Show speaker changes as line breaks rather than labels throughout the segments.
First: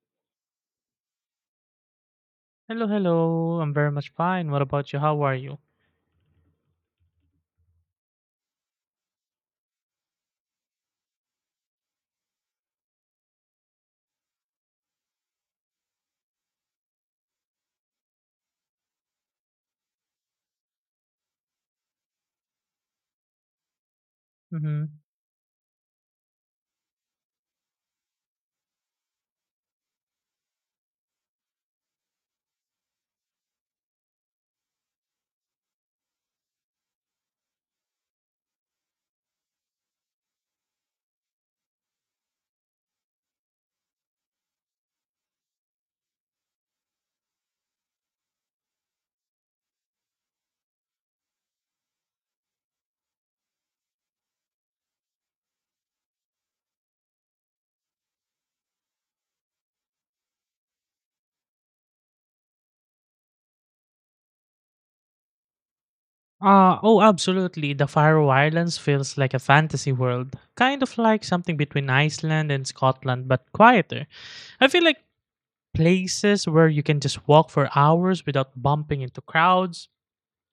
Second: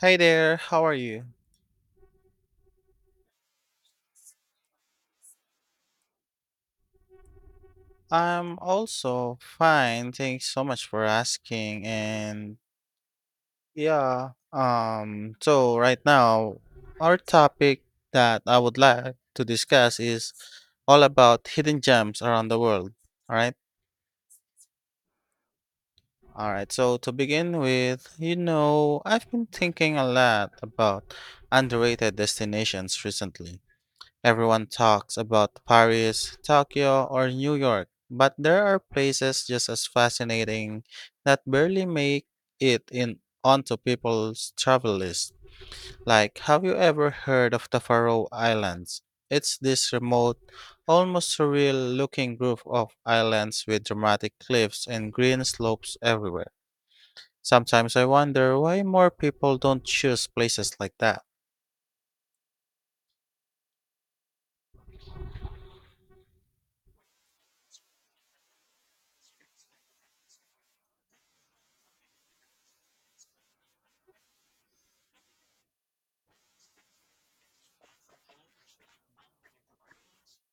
Hi there, how are you?
Hello, hello. I'm very much fine. What about you? How are you?
I'm also fine. Thanks so much for asking. And yeah, so right now, our topic that I would like to discuss is all about hidden gems around the world. All right.
Mm-hmm.
All right. So to begin with, you know, I've been thinking a lot about underrated destinations recently. Everyone talks about Paris, Tokyo, or New York, but there are places just as fascinating that barely make it in onto people's travel list. Like, have you ever heard of the Faroe Islands? It's this remote, almost surreal looking group of islands with dramatic cliffs and green slopes everywhere. Sometimes I wonder why more people don't choose places like that.
Oh, absolutely. The Faroe Islands feels like a fantasy world, kind of like something between Iceland and Scotland, but quieter. I feel like places where you can just walk for hours without bumping into crowds.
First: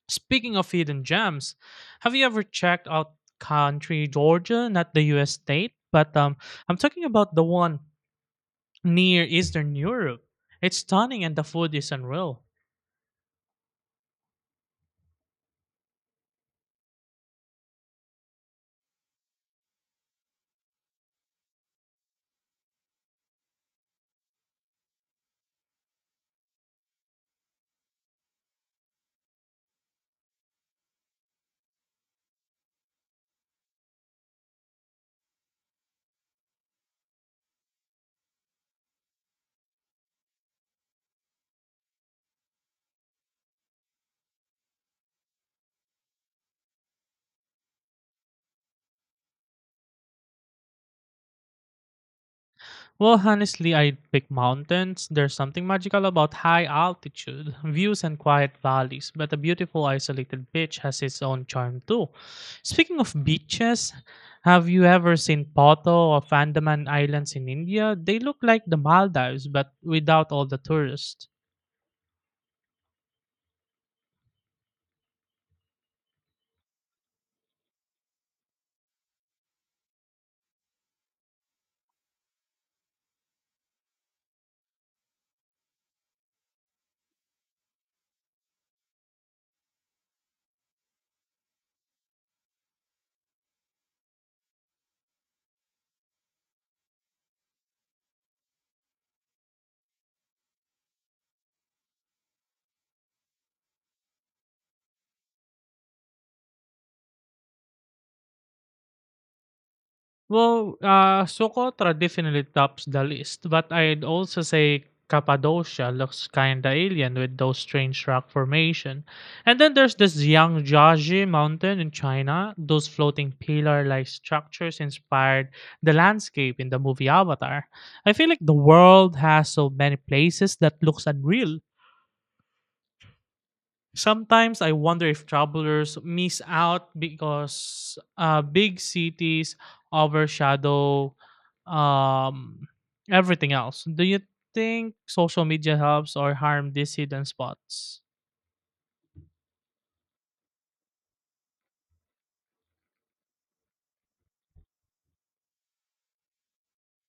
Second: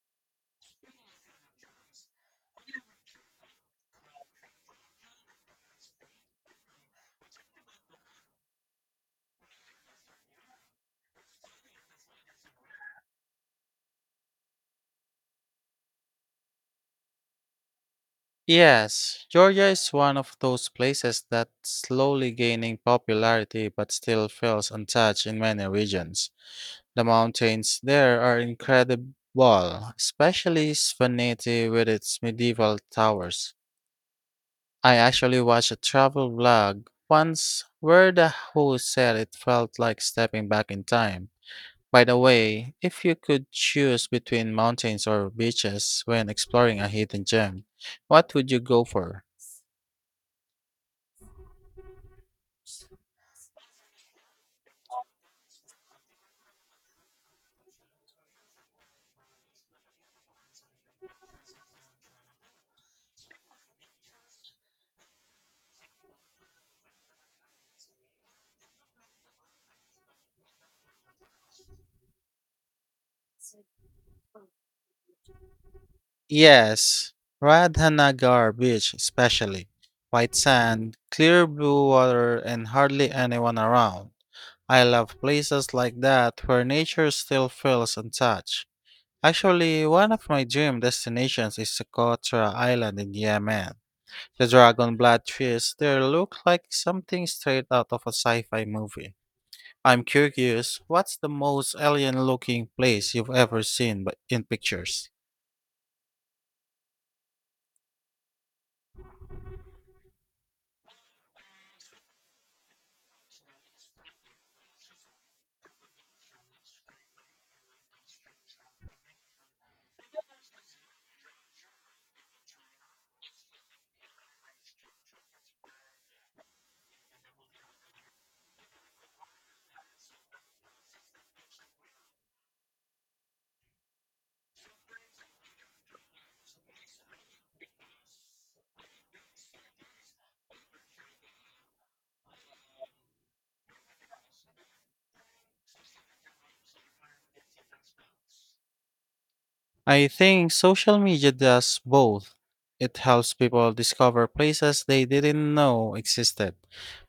Speaking of hidden gems, have you ever checked out country Georgia, not the US state, but I'm talking about the one near Eastern Europe. It's stunning and the food is unreal.
Yes, Georgia is one of those places that's slowly gaining popularity but still feels untouched in many regions. The mountains there are incredible, especially Svaneti with its medieval towers. I actually watched a travel vlog once where the host said it felt like stepping back in time. By the way, if you could choose between mountains or beaches when exploring a hidden gem, what would you go for?
Well, honestly, I'd pick mountains. There's something magical about high altitude views and quiet valleys, but a beautiful isolated beach has its own charm too. Speaking of beaches, have you ever seen Poto of Andaman Islands in India? They look like the Maldives, but without all the tourists.
Yes, Radhanagar Beach, especially. White sand, clear blue water, and hardly anyone around. I love places like that where nature still feels untouched. Actually, one of my dream destinations is Socotra Island in Yemen. The dragon blood trees there look like something straight out of a sci-fi movie. I'm curious, what's the most alien-looking place you've ever seen but in pictures?
Well, Socotra definitely tops the list, but I'd also say Cappadocia looks kinda alien with those strange rock formation. And then there's this Yangjiajie mountain in China. Those floating pillar-like structures inspired the landscape in the movie Avatar. I feel like the world has so many places that looks unreal. Sometimes I wonder if travelers miss out because big cities overshadow um, everything else. Do you think social media helps or harm these hidden spots?
I think social media does both. It helps people discover places they didn't know existed,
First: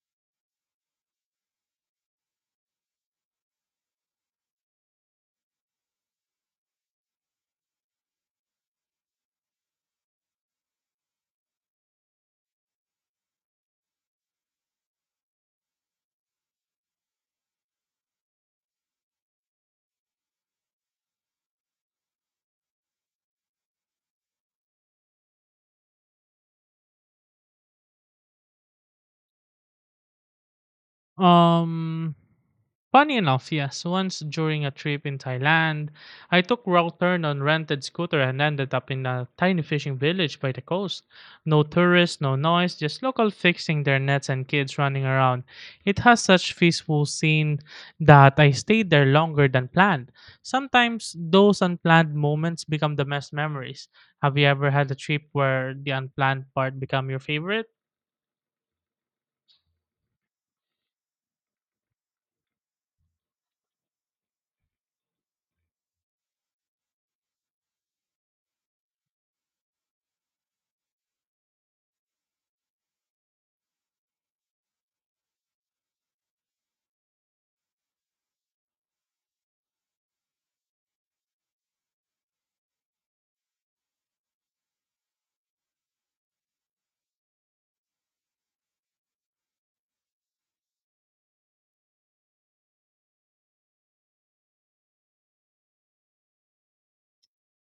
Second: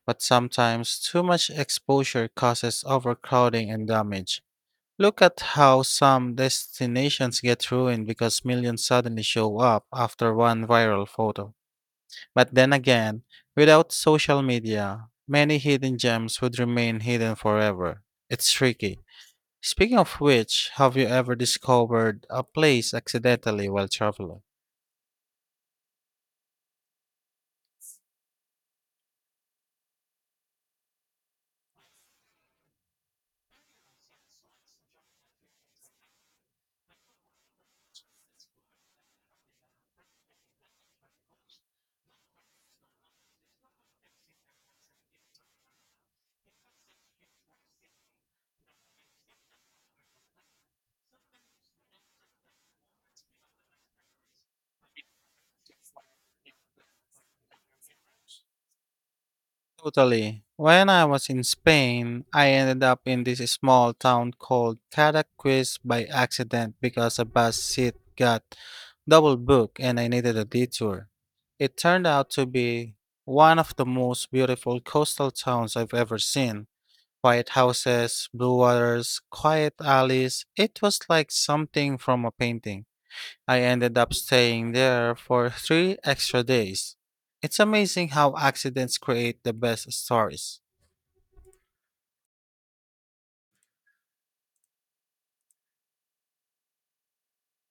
but sometimes too much exposure causes overcrowding and damage. Look at how some destinations get ruined because millions suddenly show up after one viral photo. But then again, without social media, many hidden gems would remain hidden forever. It's tricky. Speaking of which, have you ever discovered a place accidentally while traveling?
Um, Funny enough, yes. Once during a trip in Thailand, I took wrong turn on rented scooter and ended up in a tiny fishing village by the coast. No tourists, no noise, just local fixing their nets and kids running around. It has such peaceful scene that I stayed there longer than planned. Sometimes those unplanned moments become the best memories. Have you ever had a trip where the unplanned part become your favorite?
Totally. When I was in Spain, I ended up in this small town called Cadaqués by accident because a bus seat got double booked and I needed a detour. It turned out to be one of the most beautiful coastal towns I've ever seen. Quiet houses, blue waters, quiet alleys. It was like something from a painting. I ended up staying there for three extra days. It's amazing how accidents create the best stories.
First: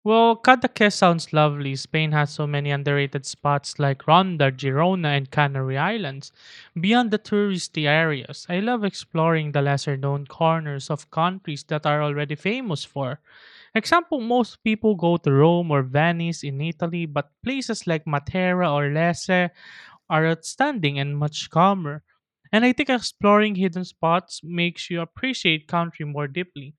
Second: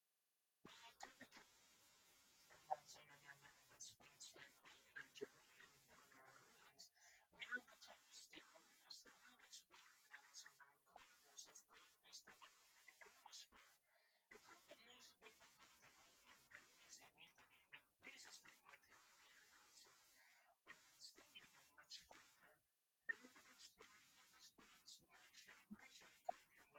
Well, Cadaqués sounds lovely. Spain has so many underrated spots like Ronda, Girona, and Canary Islands. Beyond the touristy areas, I love exploring the lesser known corners of countries that are already famous for. Example, most people go to Rome or Venice in Italy, but places like Matera or Lecce are outstanding and much calmer. And I think exploring hidden spots makes you appreciate country more deeply.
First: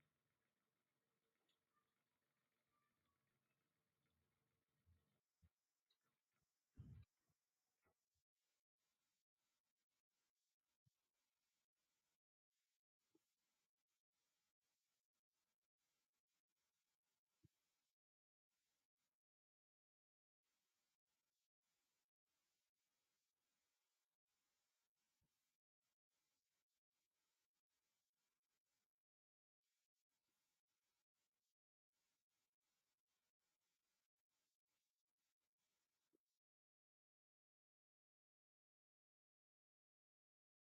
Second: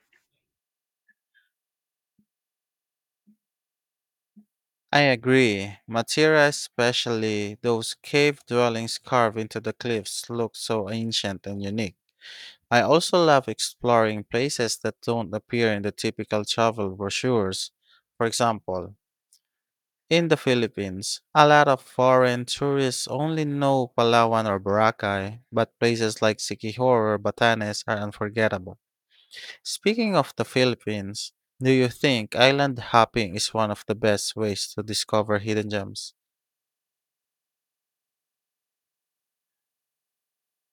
I agree. Matira, especially those cave dwellings carved into the cliffs, look so ancient and unique. I also love exploring places that don't appear in the typical travel brochures. For example, in the Philippines, a lot of foreign tourists only know Palawan or Boracay, but places like Siquijor or Batanes are unforgettable. Speaking of the Philippines, do you think island hopping is one of the best ways to discover hidden gems?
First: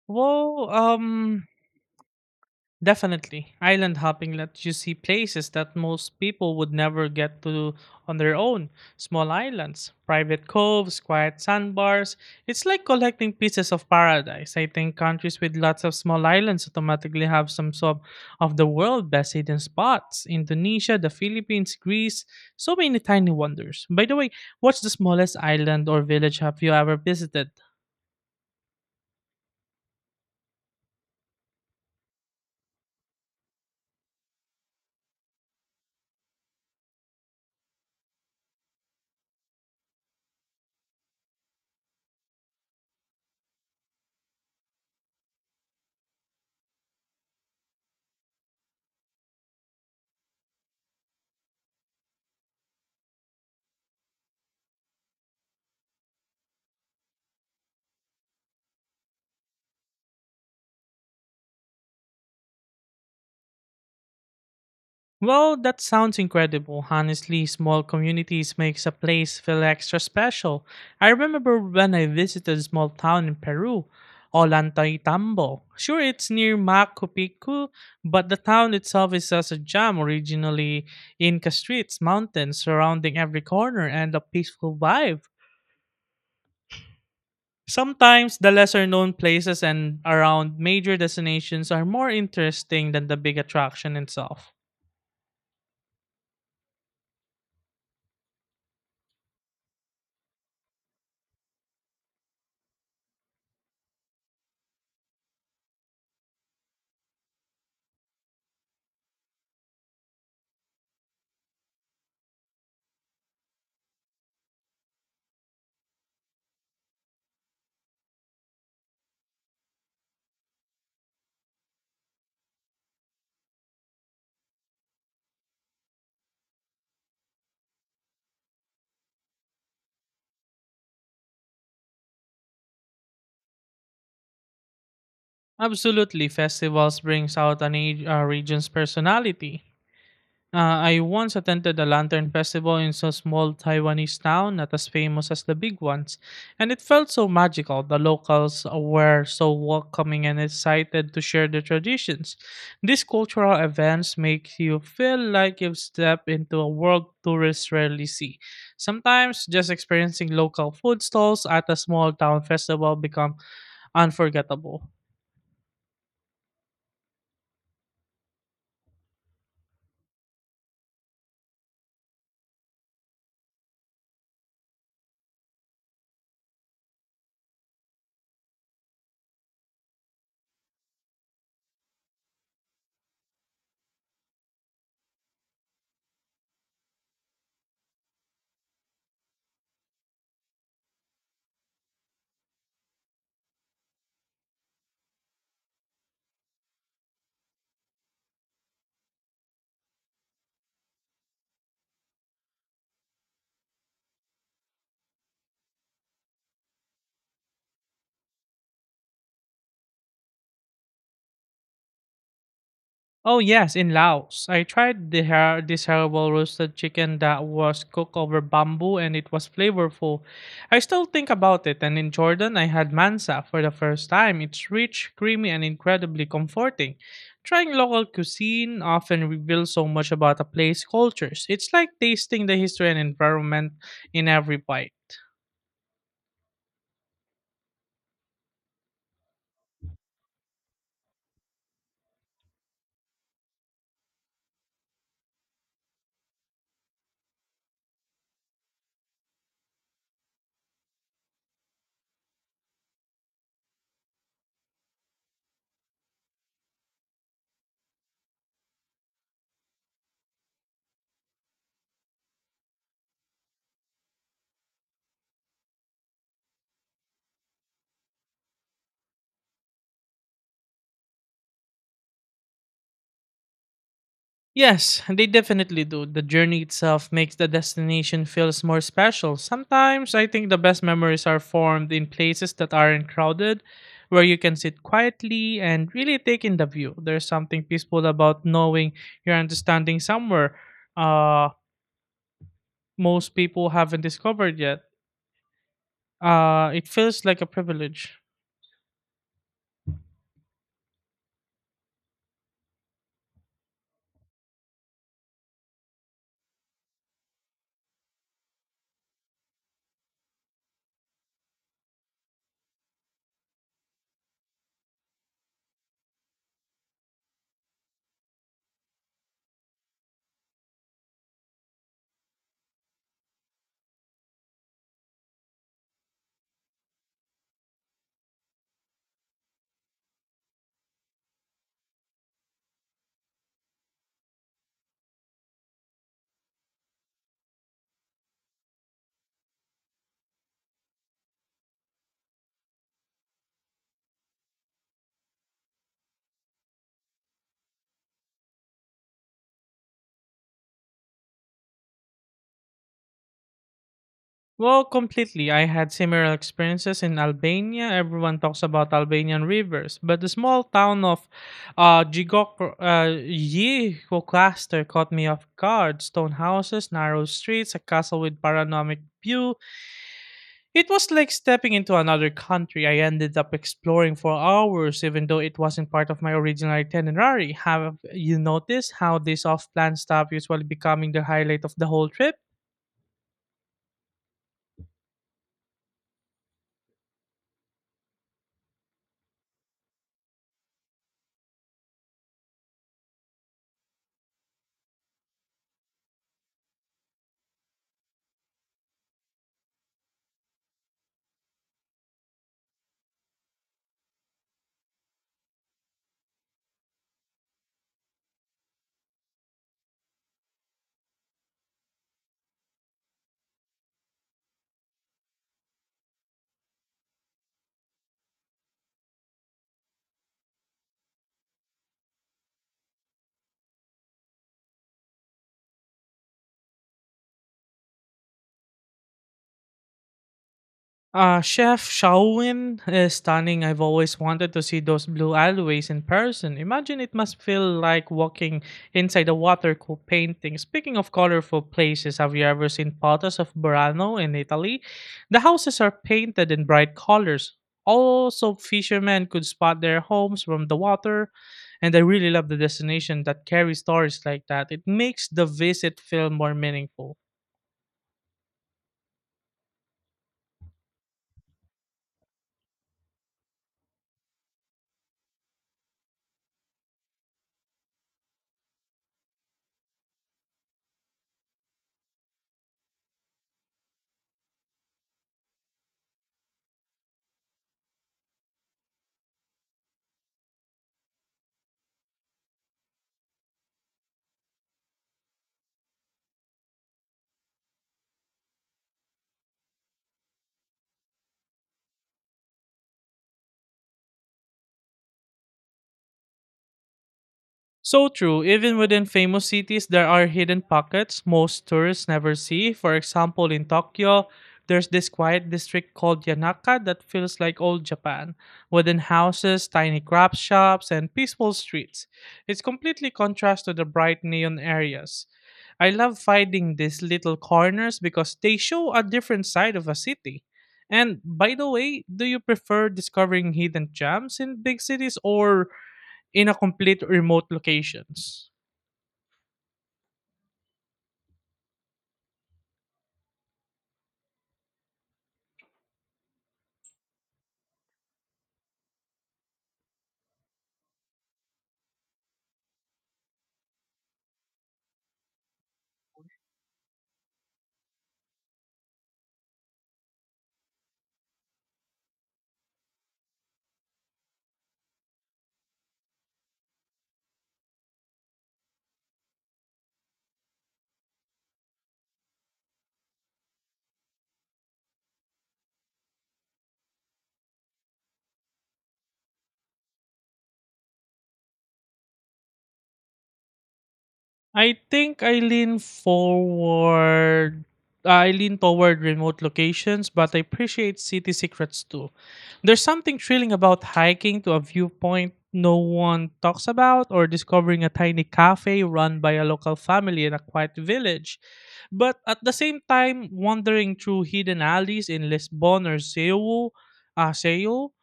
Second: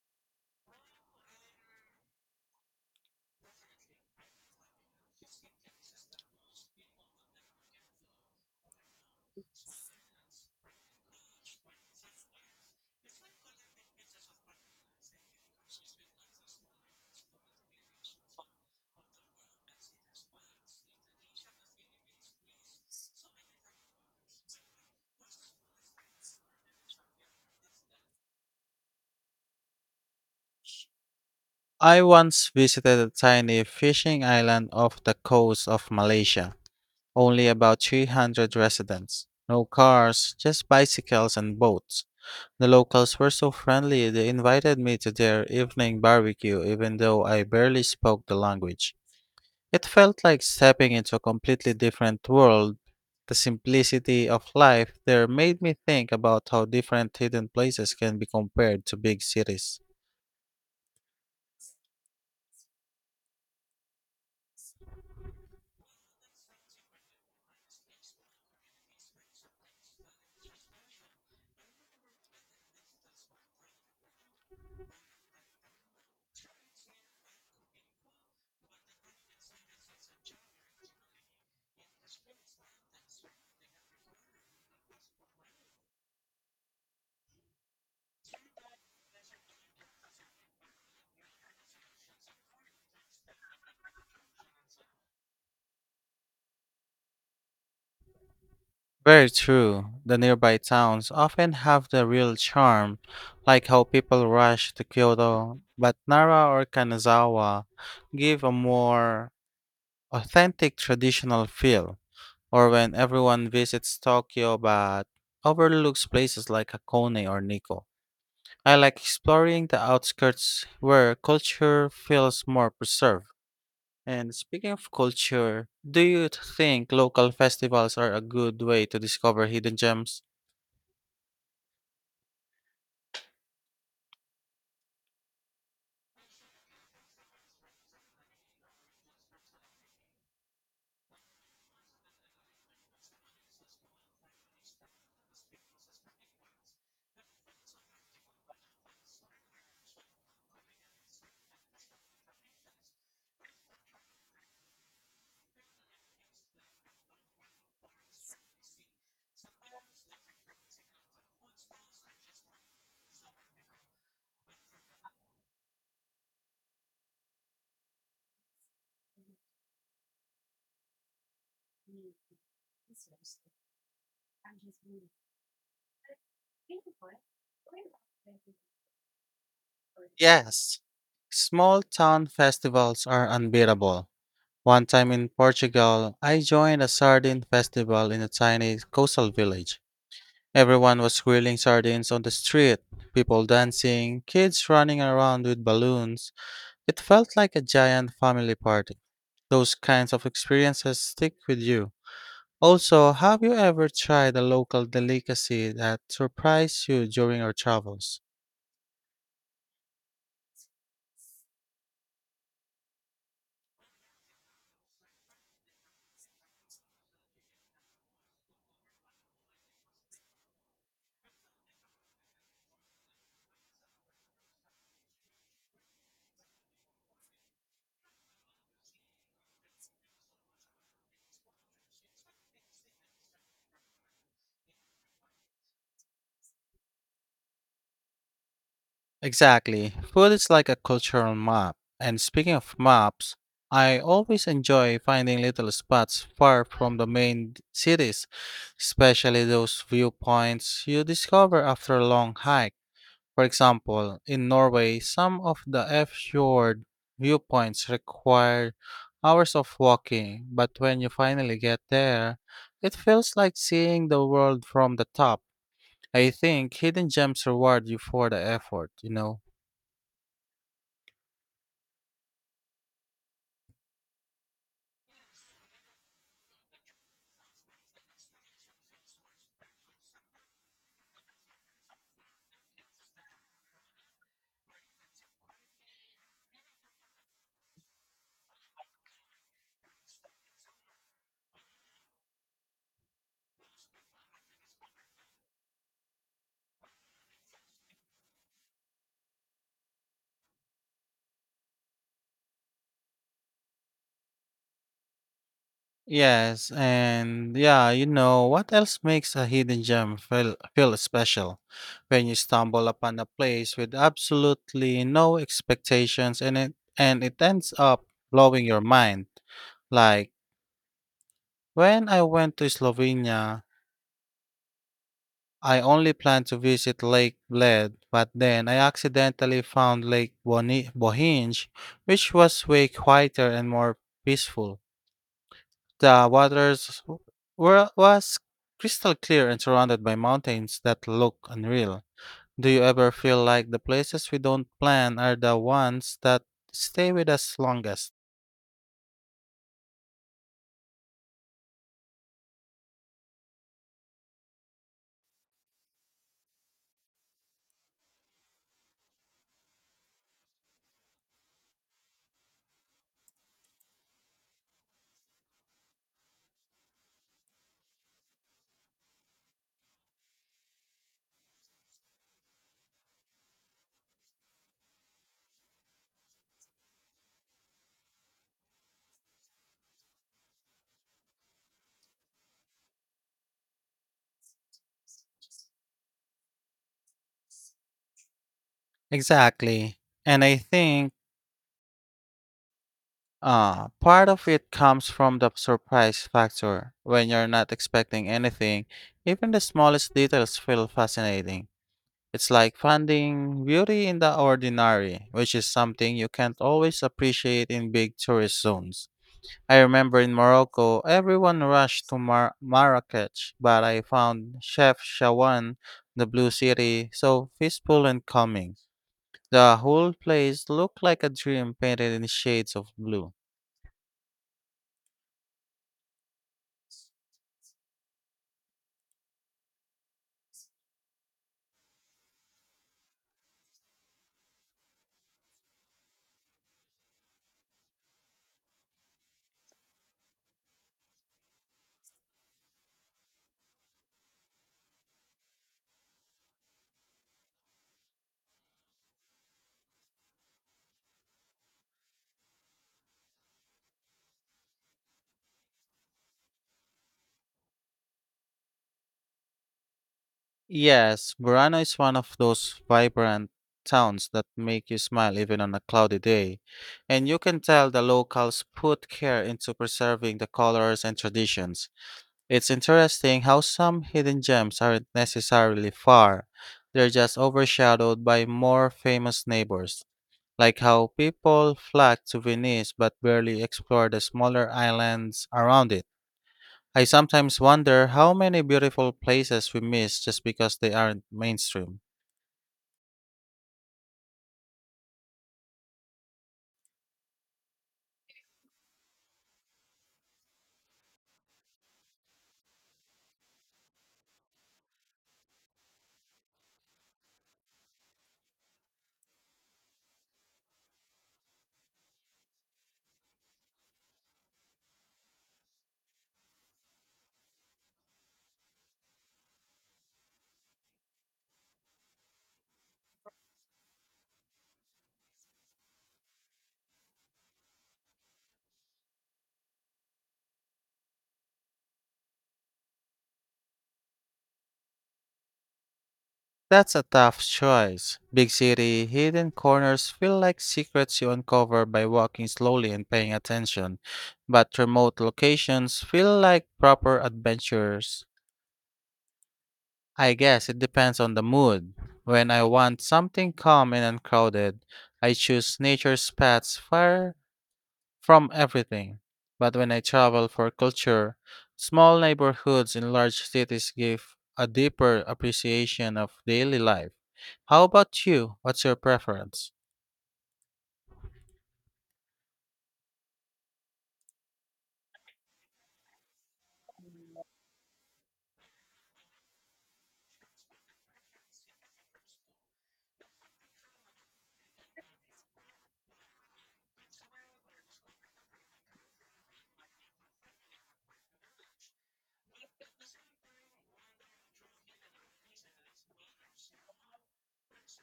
Well, definitely. Island hopping lets you see places that most people would never get to on their own. Small islands, private coves, quiet sandbars. It's like collecting pieces of paradise. I think countries with lots of small islands automatically have some sort of the world best hidden spots. Indonesia, the Philippines, Greece, so many tiny wonders. By the way, what's the smallest island or village have you ever visited?
I once visited a tiny fishing island off the coast of Malaysia, only about 300 residents. No cars, just bicycles and boats. The locals were so friendly, they invited me to their evening barbecue even though I barely spoke the language. It felt like stepping into a completely different world. The simplicity of life there made me think about how different hidden places can be compared to big cities.
Well, that sounds incredible. Honestly, small communities makes a place feel extra special. I remember when I visited a small town in Peru, Ollantaytambo. Sure, it's near Machu Picchu, but the town itself is as a gem, originally Inca streets, mountains surrounding every corner, and a peaceful vibe. Sometimes the lesser known places and around major destinations are more interesting than the big attraction itself.
Very true. The nearby towns often have the real charm, like how people rush to Kyoto, but Nara or Kanazawa give a more authentic traditional feel. Or when everyone visits Tokyo but overlooks places like Hakone or Nikko. I like exploring the outskirts where culture feels more preserved. And speaking of culture, do you think local festivals are a good way to discover hidden gems?
Absolutely, festivals brings out an age, region's personality. I once attended a lantern festival in a small Taiwanese town, not as famous as the big ones, and it felt so magical. The locals were so welcoming and excited to share their traditions. These cultural events make you feel like you've stepped into a world tourists rarely see. Sometimes just experiencing local food stalls at a small town festival become unforgettable.
Yes. Small town festivals are unbeatable. One time in Portugal, I joined a sardine festival in a tiny coastal village. Everyone was grilling sardines on the street, people dancing, kids running around with balloons. It felt like a giant family party. Those kinds of experiences stick with you. Also, have you ever tried a local delicacy that surprised you during your travels?
Oh yes, in Laos, I tried this herbal roasted chicken that was cooked over bamboo and it was flavorful. I still think about it. And in Jordan, I had mansa for the first time. It's rich, creamy, and incredibly comforting. Trying local cuisine often reveals so much about a place's cultures. It's like tasting the history and environment in every bite.
Exactly. Food is like a cultural map. And speaking of maps, I always enjoy finding little spots far from the main cities, especially those viewpoints you discover after a long hike. For example, in Norway, some of the F fjord viewpoints require hours of walking, but when you finally get there, it feels like seeing the world from the top. I think hidden gems reward you for the effort, you know.
Yes, they definitely do. The journey itself makes the destination feels more special. Sometimes I think the best memories are formed in places that aren't crowded, where you can sit quietly and really take in the view. There's something peaceful about knowing you're understanding somewhere uh most people haven't discovered yet. It feels like a privilege.
Yes, and yeah, you know what else makes a hidden gem feel special? When you stumble upon a place with absolutely no expectations and it ends up blowing your mind. Like when I went to Slovenia, I only planned to visit Lake Bled, but then I accidentally found Bohinj, which was way quieter and more peaceful. The waters was crystal clear and surrounded by mountains that look unreal. Do you ever feel like the places we don't plan are the ones that stay with us longest?
Well, completely. I had similar experiences in Albania. Everyone talks about Albanian rivers, but the small town of Gjiko cluster caught me off guard. Stone houses, narrow streets, a castle with panoramic view. It was like stepping into another country. I ended up exploring for hours, even though it wasn't part of my original itinerary. Have you noticed how these off-plan stuff usually becoming the highlight of the whole trip?
Exactly. And I think part of it comes from the surprise factor. When you're not expecting anything, even the smallest details feel fascinating. It's like finding beauty in the ordinary, which is something you can't always appreciate in big tourist zones. I remember in Morocco, everyone rushed to Marrakech, but I found Chef Shawan, the Blue City, so peaceful and calming. The whole place looked like a dream painted in shades of blue.
Chef Shaowen is stunning. I've always wanted to see those blue alleyways in person. Imagine it must feel like walking inside a watercolor painting. Speaking of colorful places, have you ever seen photos of Burano in Italy? The houses are painted in bright colors. Also, fishermen could spot their homes from the water. And I really love the destination that carries stories like that. It makes the visit feel more meaningful.
Yes, Burano is one of those vibrant towns that make you smile even on a cloudy day, and you can tell the locals put care into preserving the colors and traditions. It's interesting how some hidden gems aren't necessarily far, they're just overshadowed by more famous neighbors, like how people flock to Venice but barely explore the smaller islands around it. I sometimes wonder how many beautiful places we miss just because they aren't mainstream.
So true. Even within famous cities, there are hidden pockets most tourists never see. For example, in Tokyo, there's this quiet district called Yanaka that feels like old Japan, wooden houses, tiny craft shops, and peaceful streets. It's completely contrast to the bright neon areas. I love finding these little corners because they show a different side of a city. And by the way, do you prefer discovering hidden gems in big cities or in a complete remote locations?
That's a tough choice. Big city hidden corners feel like secrets you uncover by walking slowly and paying attention, but remote locations feel like proper adventures. I guess it depends on the mood. When I want something calm and uncrowded, I choose nature's paths far from everything. But when I travel for culture, small neighborhoods in large cities give a deeper appreciation of daily life. How about you? What's your preference?
I think I lean forward. I lean toward remote locations, but I appreciate city secrets too. There's something thrilling about hiking to a viewpoint no one talks about, or discovering a tiny cafe run by a local family in a quiet village. But at the same time, wandering through hidden alleys in Lisbon or Seoul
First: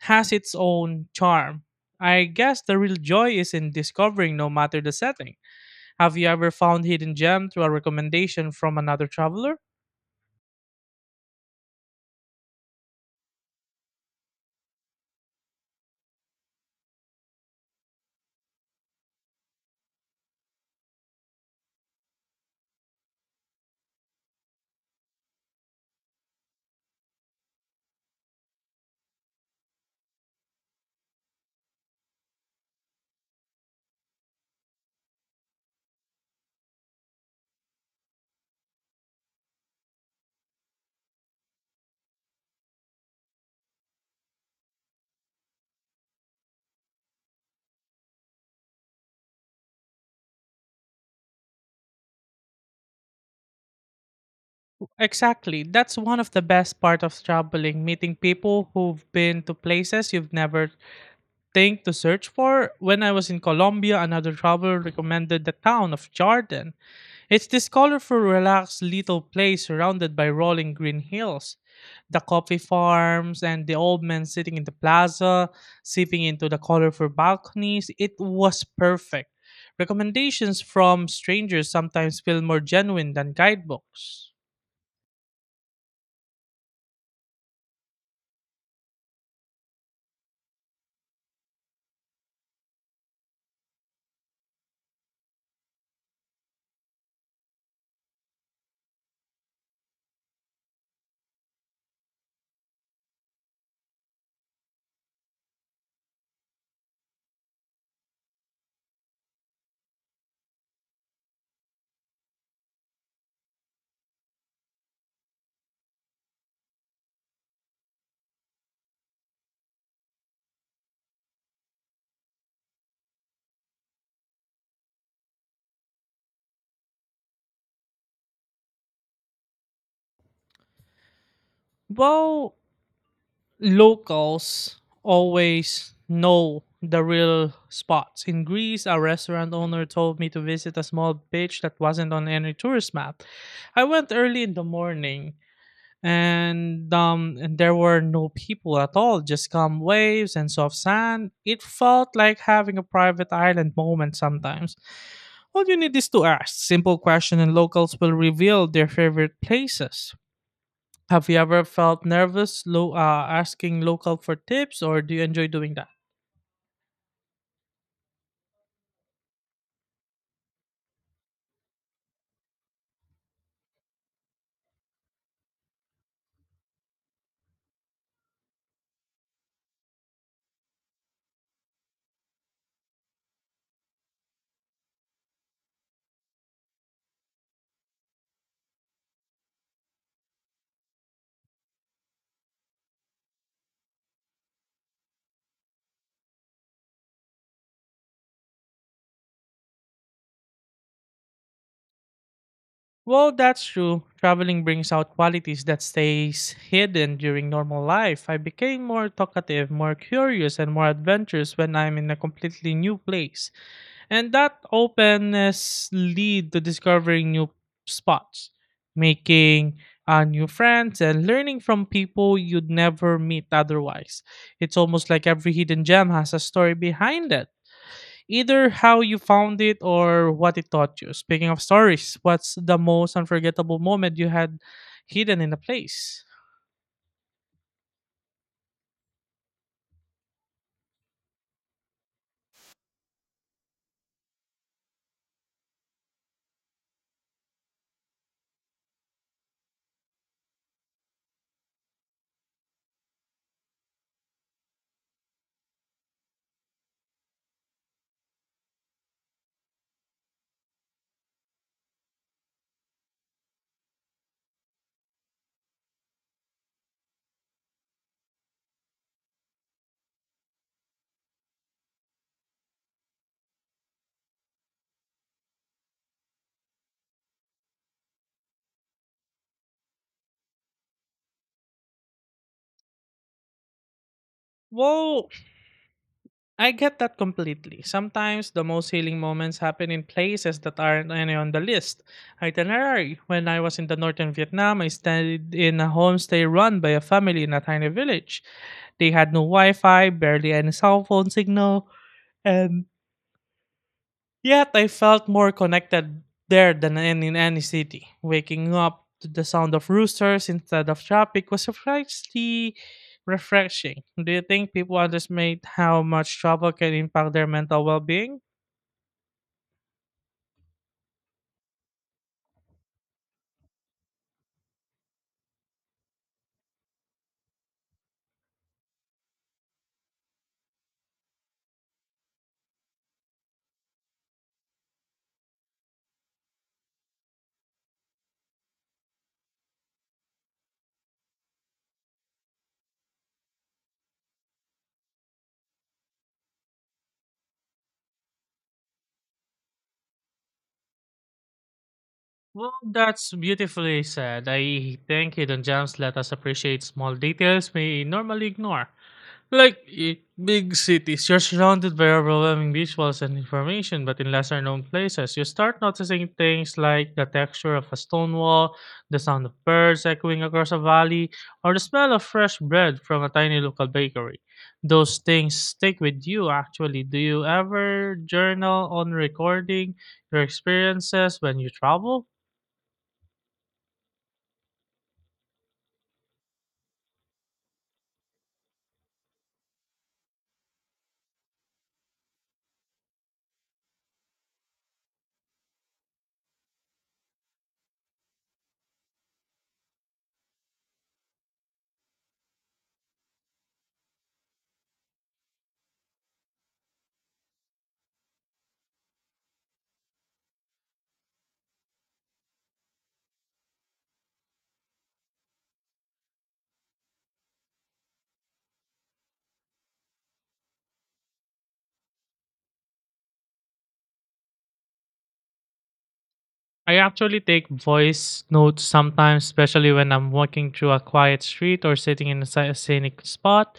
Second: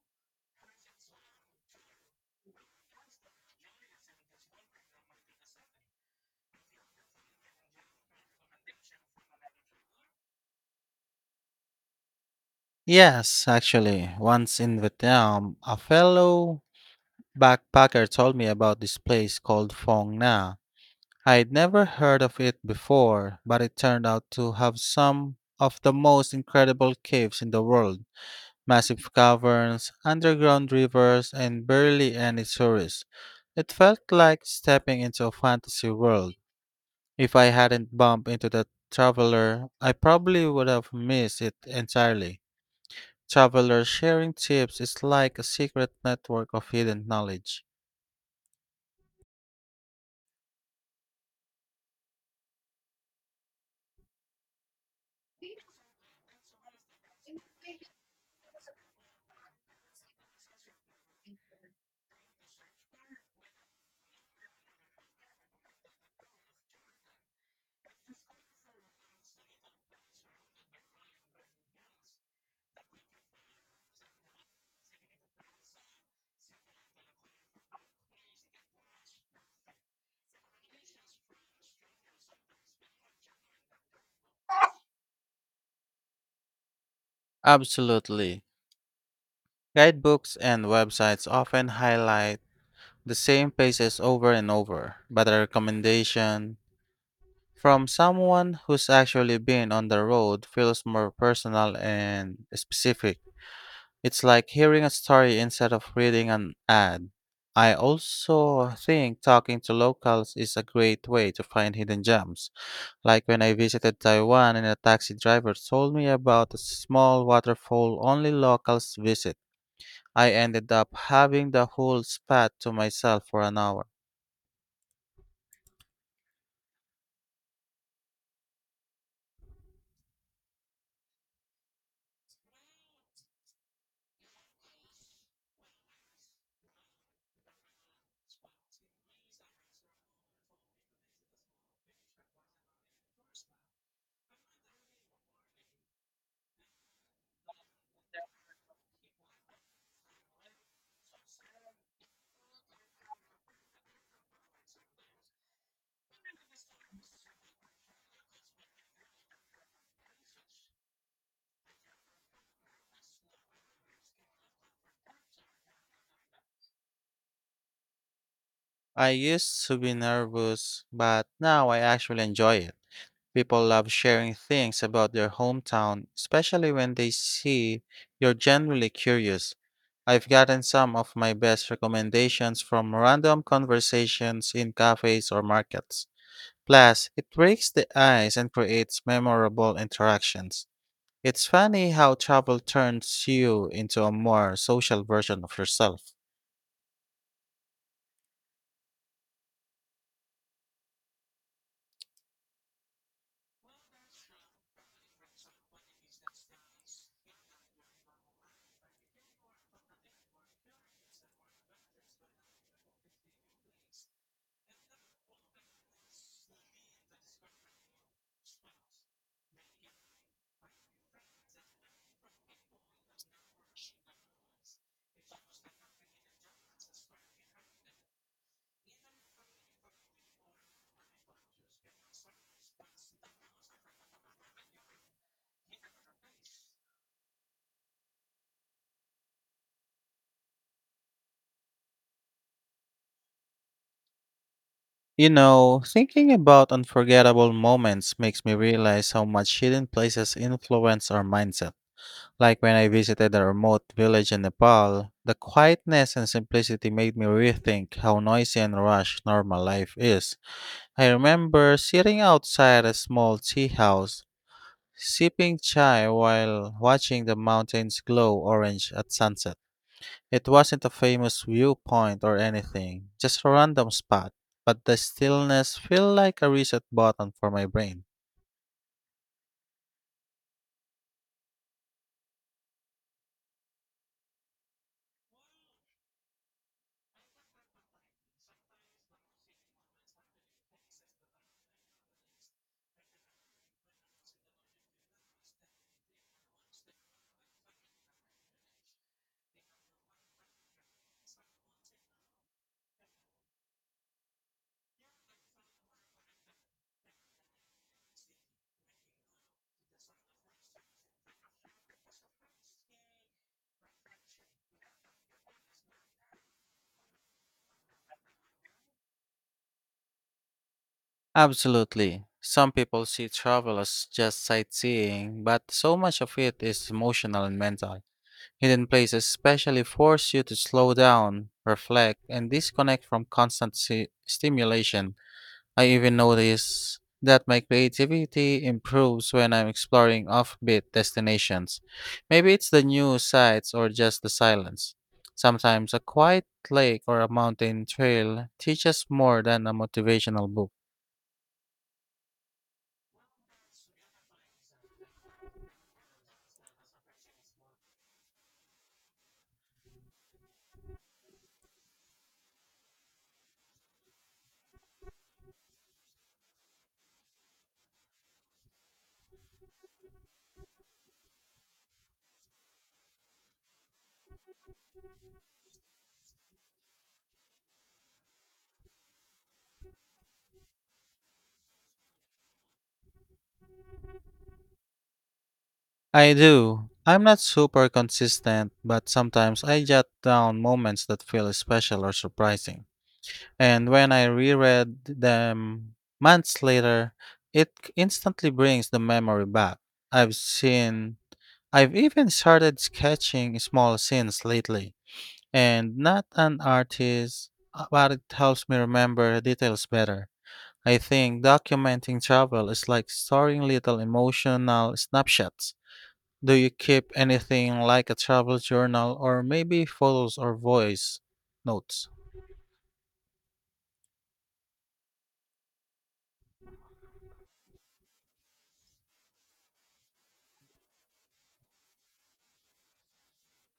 has its own charm. I guess the real joy is in discovering no matter the setting. Have you ever found hidden gem through a recommendation from another traveler?
Yes, actually, once in Vietnam, a fellow backpacker told me about this place called Phong Nha. I'd never heard of it before, but it turned out to have some of the most incredible caves in the world. Massive caverns, underground rivers, and barely any tourists. It felt like stepping into a fantasy world. If I hadn't bumped into the traveler, I probably would have missed it entirely. Travelers sharing tips is like a secret network of hidden knowledge.
Exactly. That's one of the best part of traveling, meeting people who've been to places you've never think to search for. When I was in Colombia, another traveler recommended the town of Jardin. It's this colorful, relaxed little place surrounded by rolling green hills, the coffee farms, and the old men sitting in the plaza, sipping into the colorful balconies. It was perfect. Recommendations from strangers sometimes feel more genuine than guidebooks.
Absolutely. Guidebooks and websites often highlight the same places over and over, but a recommendation from someone who's actually been on the road feels more personal and specific. It's like hearing a story instead of reading an ad. I also think talking to locals is a great way to find hidden gems. Like when I visited Taiwan and a taxi driver told me about a small waterfall only locals visit. I ended up having the whole spot to myself for an hour.
Well, locals always know the real spots. In Greece, a restaurant owner told me to visit a small beach that wasn't on any tourist map. I went early in the morning and there were no people at all, just calm waves and soft sand. It felt like having a private island moment sometimes. All you need is to ask simple question and locals will reveal their favorite places. Have you ever felt nervous asking local for tips, or do you enjoy doing that?
I used to be nervous, but now I actually enjoy it. People love sharing things about their hometown, especially when they see you're genuinely curious. I've gotten some of my best recommendations from random conversations in cafes or markets. Plus, it breaks the ice and creates memorable interactions. It's funny how travel turns you into a more social version of yourself.
Well, that's true. Traveling brings out qualities that stays hidden during normal life. I became more talkative, more curious, and more adventurous when I'm in a completely new place. And that openness lead to discovering new spots, making new friends, and learning from people you'd never meet otherwise. It's almost like every hidden gem has a story behind it either how you found it or what it taught you. Speaking of stories, what's the most unforgettable moment you had hidden in a place?
You know, thinking about unforgettable moments makes me realize how much hidden places influence our mindset. Like when I visited a remote village in Nepal, the quietness and simplicity made me rethink how noisy and rushed normal life is. I remember sitting outside a small tea house, sipping chai while watching the mountains glow orange at sunset. It wasn't a famous viewpoint or anything, just a random spot, but the stillness felt like a reset button for my brain.
Well, I get that completely. Sometimes the most healing moments happen in places that aren't any on the list. Itinerary. When I was in the northern Vietnam, I stayed in a homestay run by a family in a tiny village. They had no Wi Fi, barely any cell phone signal, and yet I felt more connected there than in any city. Waking up to the sound of roosters instead of traffic was surprisingly refreshing. Do you think people underestimate how much travel can impact their mental well being?
Absolutely. Some people see travel as just sightseeing, but so much of it is emotional and mental. Hidden places especially force you to slow down, reflect, and disconnect from constant stimulation. I even notice that my creativity improves when I'm exploring offbeat destinations. Maybe it's the new sights or just the silence. Sometimes a quiet lake or a mountain trail teaches more than a motivational book.
Well, that's beautifully said. I think hidden gems let us appreciate small details we normally ignore. Like big cities, you're surrounded by overwhelming visuals and information, but in lesser known places, you start noticing things like the texture of a stone wall, the sound of birds echoing across a valley, or the smell of fresh bread from a tiny local bakery. Those things stick with you actually. Do you ever journal on recording your experiences when you travel?
I do. I'm not super consistent, but sometimes I jot down moments that feel special or surprising. And when I reread them months later, instantly brings the memory back. I've seen, I've even started sketching small scenes lately. And not an artist, but it helps me remember details better. I think documenting travel is like storing little emotional snapshots. Do you keep anything like a travel journal or maybe photos or voice notes?
I actually take voice notes sometimes, especially when I'm walking through a quiet street or sitting in a scenic spot.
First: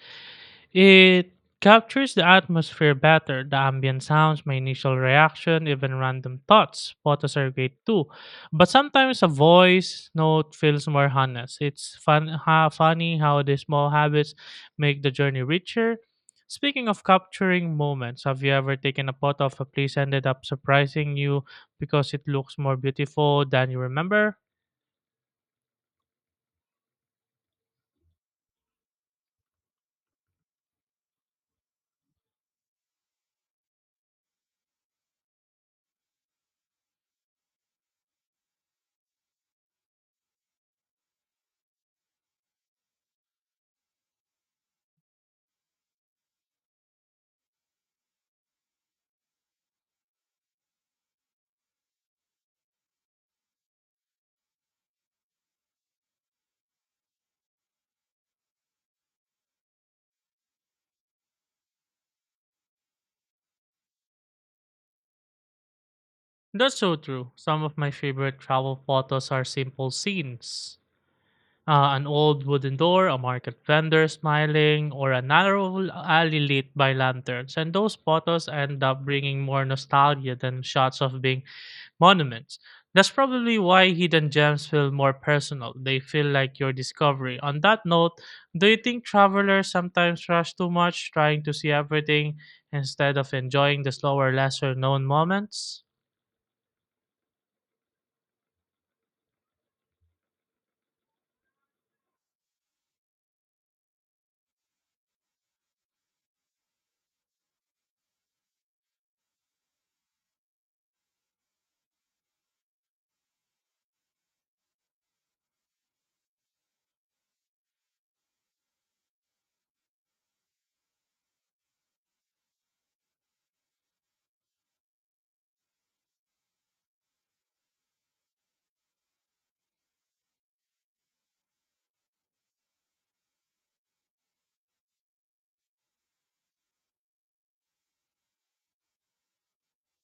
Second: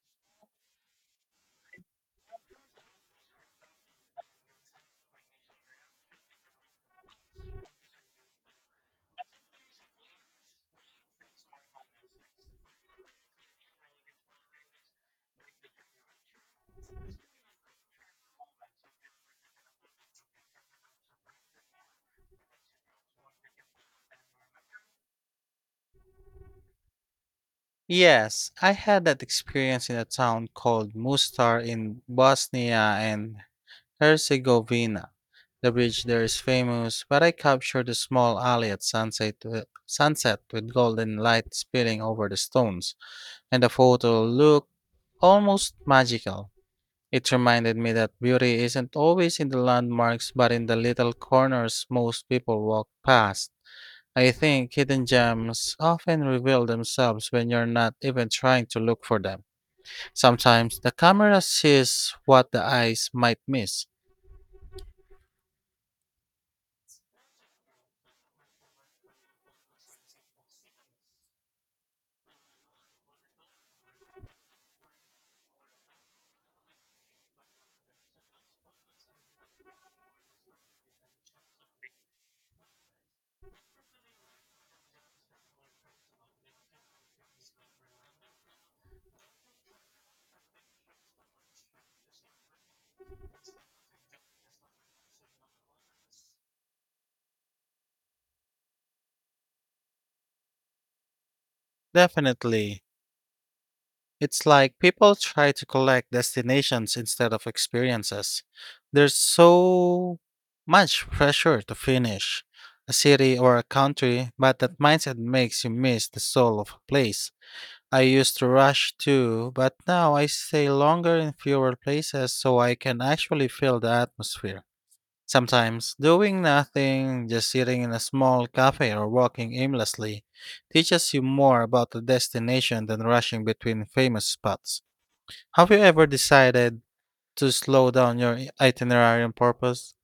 It captures the atmosphere better, the ambient sounds, my initial reaction, even random thoughts. Photos are great too. But sometimes a voice note feels more honest. It's funny how the small habits make the journey richer. Speaking of capturing moments, have you ever taken a photo of a place ended up surprising you because it looks more beautiful than you remember?
Yes, I had that experience in a town called Mustar in Bosnia and Herzegovina. The bridge there is famous, but I captured a small alley at sunset with golden light spilling over the stones, and the photo looked almost magical. It reminded me that beauty isn't always in the landmarks but in the little corners most people walk past. I think hidden gems often reveal themselves when you're not even trying to look for them. Sometimes the camera sees what the eyes might miss.
That's so true. Some of my favorite travel photos are simple scenes. An old wooden door, a market vendor smiling, or a narrow alley lit by lanterns. And those photos end up bringing more nostalgia than shots of big monuments. That's probably why hidden gems feel more personal. They feel like your discovery. On that note, do you think travelers sometimes rush too much trying to see everything instead of enjoying the slower, lesser known moments?
Definitely, it's like people try to collect destinations instead of experiences. There's so much pressure to finish a city or a country, but that mindset makes you miss the soul of a place. I used to rush too, but now I stay longer in fewer places so I can actually feel the atmosphere. Sometimes doing nothing, just sitting in a small cafe or walking aimlessly, teaches you more about the destination than rushing between famous spots. Have you ever decided to slow down your itinerary on purpose?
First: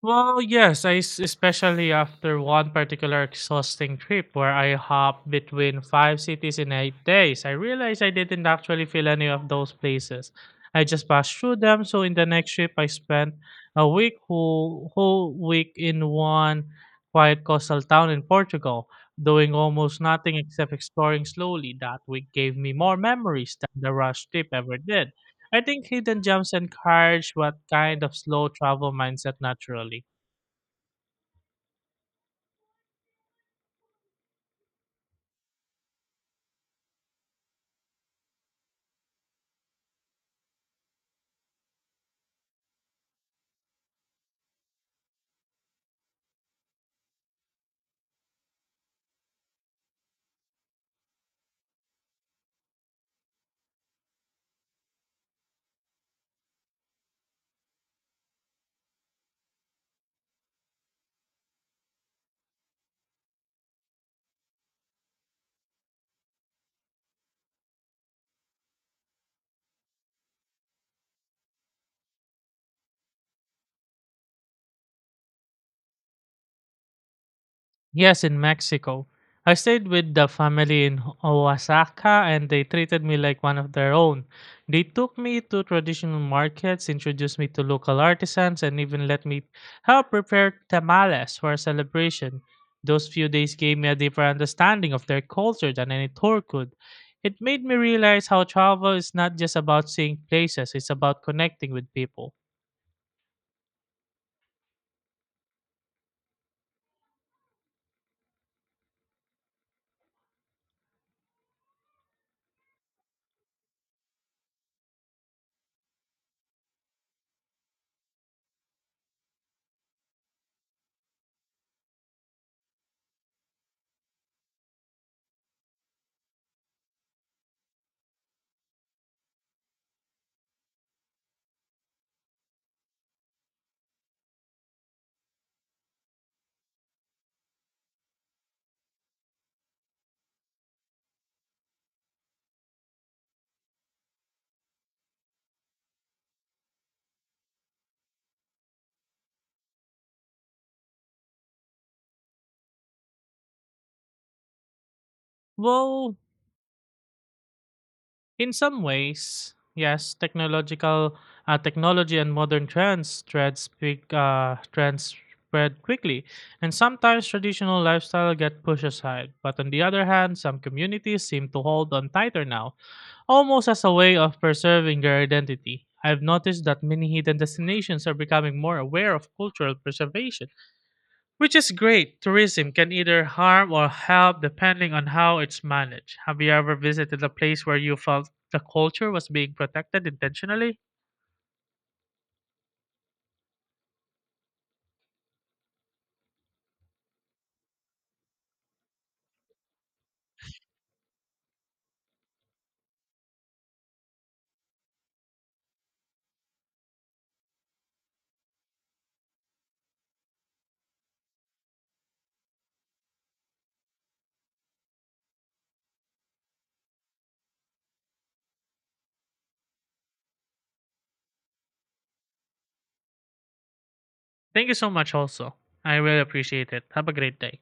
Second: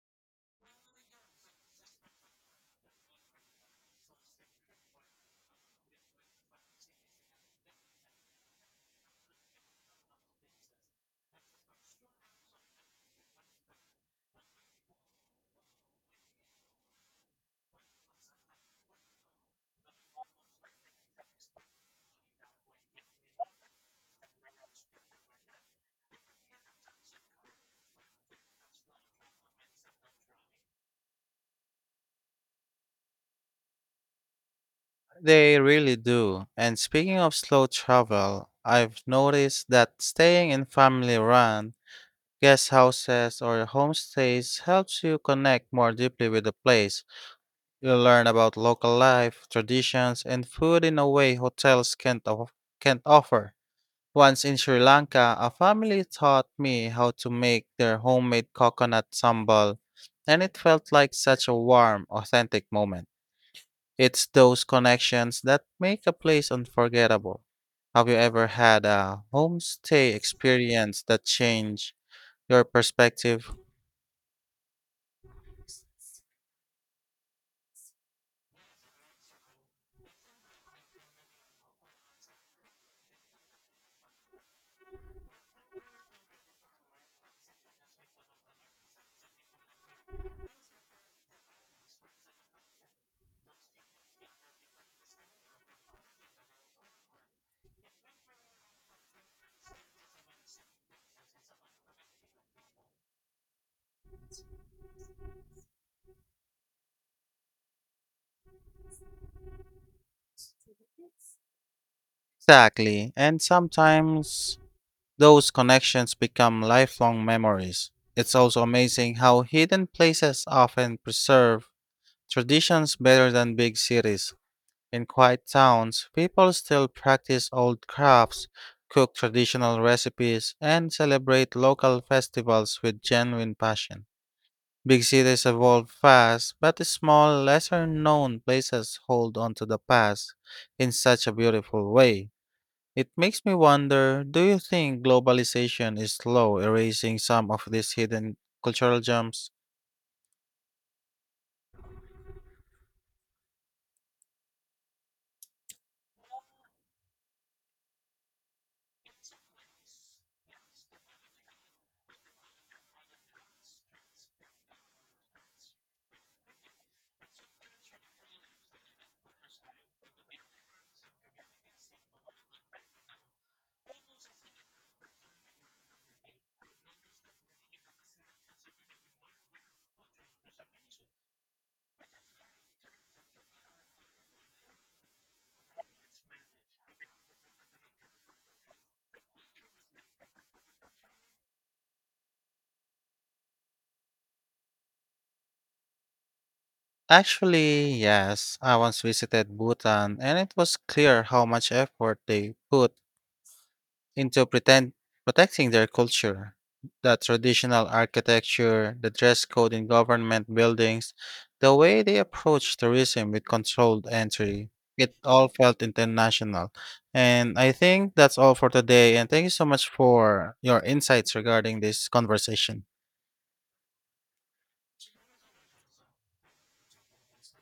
Well, yes, especially after one particular exhausting trip where I hopped between five cities in 8 days. I realized I didn't actually feel any of those places. I just passed through them. So in the next trip, I spent a week whole whole week in one quiet coastal town in Portugal, doing almost nothing except exploring slowly. That week gave me more memories than the rush trip ever did. I think hidden gems encourage what kind of slow travel mindset naturally.
They really do. And speaking of slow travel, I've noticed that staying in family run guest houses or homestays helps you connect more deeply with the place. You learn about local life, traditions, and food in a way hotels can't offer. Once in Sri Lanka, a family taught me how to make their homemade coconut sambal, and it felt like such a warm, authentic moment. It's those connections that make a place unforgettable. Have you ever had a homestay experience that changed your perspective?
Yes, in Mexico. I stayed with the family in Oaxaca and they treated me like one of their own. They took me to traditional markets, introduced me to local artisans, and even let me help prepare tamales for a celebration. Those few days gave me a deeper understanding of their culture than any tour could. It made me realize how travel is not just about seeing places, it's about connecting with people.
Exactly. And sometimes those connections become lifelong memories. It's also amazing how hidden places often preserve traditions better than big cities. In quiet towns, people still practice old crafts, cook traditional recipes, and celebrate local festivals with genuine passion. Big cities evolve fast, but small, lesser known places hold on to the past in such a beautiful way. It makes me wonder, do you think globalization is slow erasing some of these hidden cultural gems?
Well, in some ways, yes, technological technology and modern trends spread quickly, and sometimes traditional lifestyle get pushed aside. But on the other hand, some communities seem to hold on tighter now, almost as a way of preserving their identity. I've noticed that many hidden destinations are becoming more aware of cultural preservation which is great. Tourism can either harm or help depending on how it's managed. Have you ever visited a place where you felt the culture was being protected intentionally?
Actually, yes. I once visited Bhutan and it was clear how much effort they put into pretend protecting their culture. The traditional architecture, the dress code in government buildings, the way they approach tourism with controlled entry. It all felt international. And I think that's all for today. And thank you so much for your insights regarding this conversation.
Thank you so much, also. I really appreciate it. Have a great day.